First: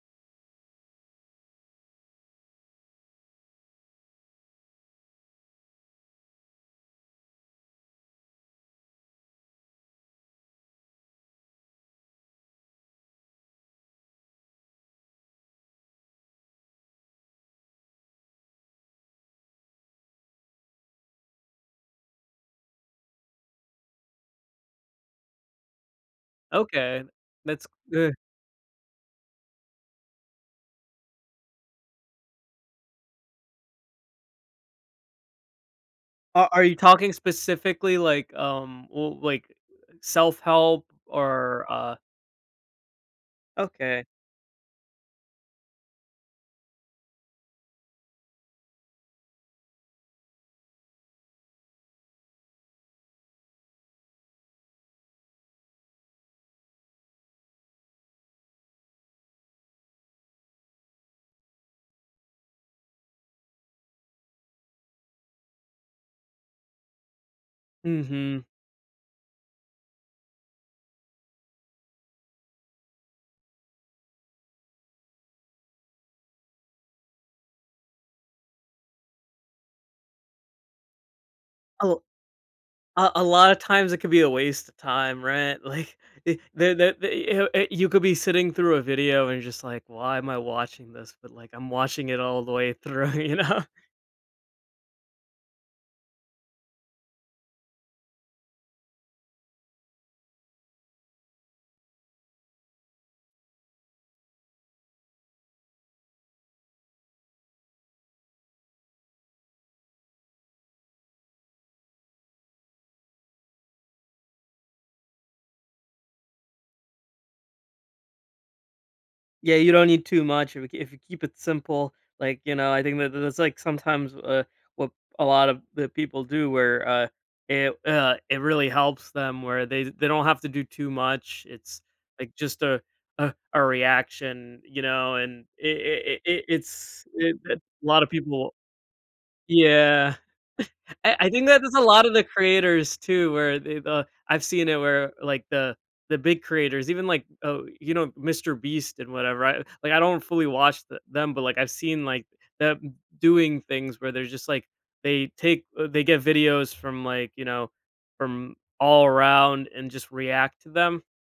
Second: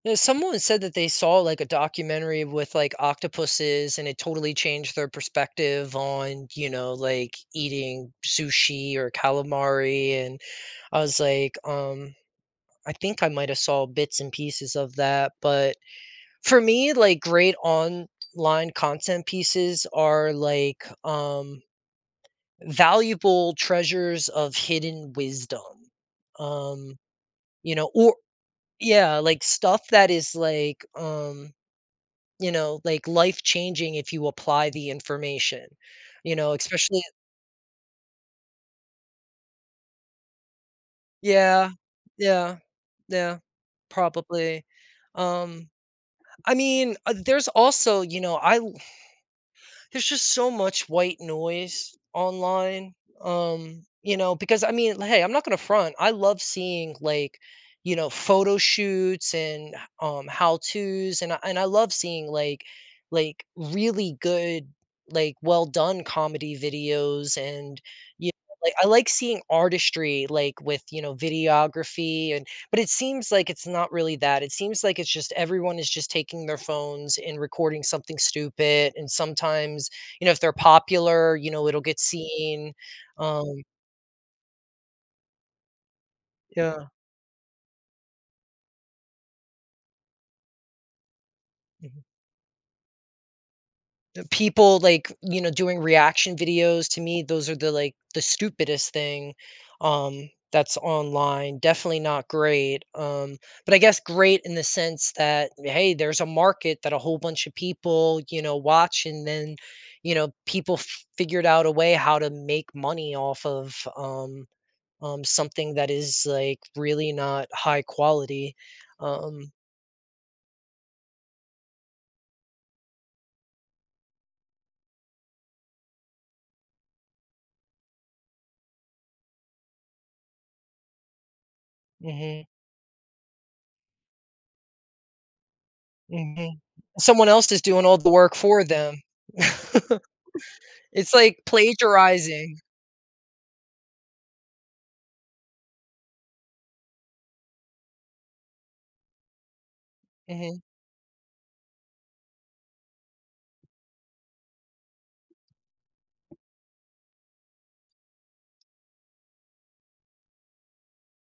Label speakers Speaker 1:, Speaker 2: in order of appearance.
Speaker 1: No, someone said that they saw, like, a documentary with, like, octopuses, and it totally changed their perspective on, you know, like, eating sushi or calamari. And I was, like, um, "I think I might have saw bits and pieces of that." But for me, like, great online content pieces are, like, um, valuable treasures of hidden wisdom. Um,
Speaker 2: Okay. That's
Speaker 1: you know
Speaker 2: ugh.
Speaker 1: or yeah, like, stuff that is, like, um, you know, like, life changing if you apply the information, you
Speaker 2: A
Speaker 1: know,
Speaker 2: are you
Speaker 1: especially
Speaker 2: talking
Speaker 1: at
Speaker 2: specifically, like, um, well, like, self-help or,
Speaker 1: Yeah.
Speaker 2: uh
Speaker 1: Yeah. Yeah.
Speaker 2: Okay.
Speaker 1: Probably. Um, I mean, uh, there's also, you know, I'll there's just so much white noise online, um, you know, because I mean, hey, I'm not gonna front. I love seeing like, you know, photo shoots and um, how-tos and I and I love seeing like, like, really good, like, well done comedy videos. And you know,
Speaker 2: Mhm.
Speaker 1: I like seeing artistry, like with, you know, videography and but it seems like it's not really that. It seems like it's just everyone is just taking their phones and recording something stupid. And sometimes, you know, if they're popular, you know, it'll
Speaker 2: A
Speaker 1: get seen.
Speaker 2: a a lot of
Speaker 1: Um
Speaker 2: times it could be a waste of time, right? Like, it the
Speaker 1: Yeah.
Speaker 2: the the i uh, you could be sitting through a video and just like, why am I watching this? But, like, I'm
Speaker 1: Mhm.
Speaker 2: watching it all the way through, you know?
Speaker 1: The people, like, you know, doing reaction videos to me, those are the, like, the stupidest thing, um, that's online. Definitely not great. Um, but I guess great in the sense that, hey, there's a market that a whole bunch of people, you know, watch and then, you know, people figured out a way how to make money off of, um, something that is, like, really not high quality. Um
Speaker 2: Yeah, you don't need too much if you kee if you keep it simple. Like, you know, I think that that's, like, sometimes, uh, what a lot of the people do where, uh, it, uh, it really helps them where they they don't have to do too much. It's, like,
Speaker 1: Mhm.
Speaker 2: just a a a reaction, you know, and it it it
Speaker 1: Mhm,
Speaker 2: it's
Speaker 1: someone
Speaker 2: it
Speaker 1: else
Speaker 2: a
Speaker 1: is doing all
Speaker 2: lot of
Speaker 1: the work
Speaker 2: people
Speaker 1: for them.
Speaker 2: Yeah.
Speaker 1: It's
Speaker 2: I I
Speaker 1: like
Speaker 2: think that there's a lot of the
Speaker 1: plagiarizing.
Speaker 2: creators too where they the I've seen it where, like, the the big creators, even, like, oh, you know, Mr. Beast and whatever. I, like, I don't fully
Speaker 1: Mhm.
Speaker 2: watch the them, but, like, I've seen, like, them doing things where they're just, like, they take they get videos from, like, you know, from all around and just react to them.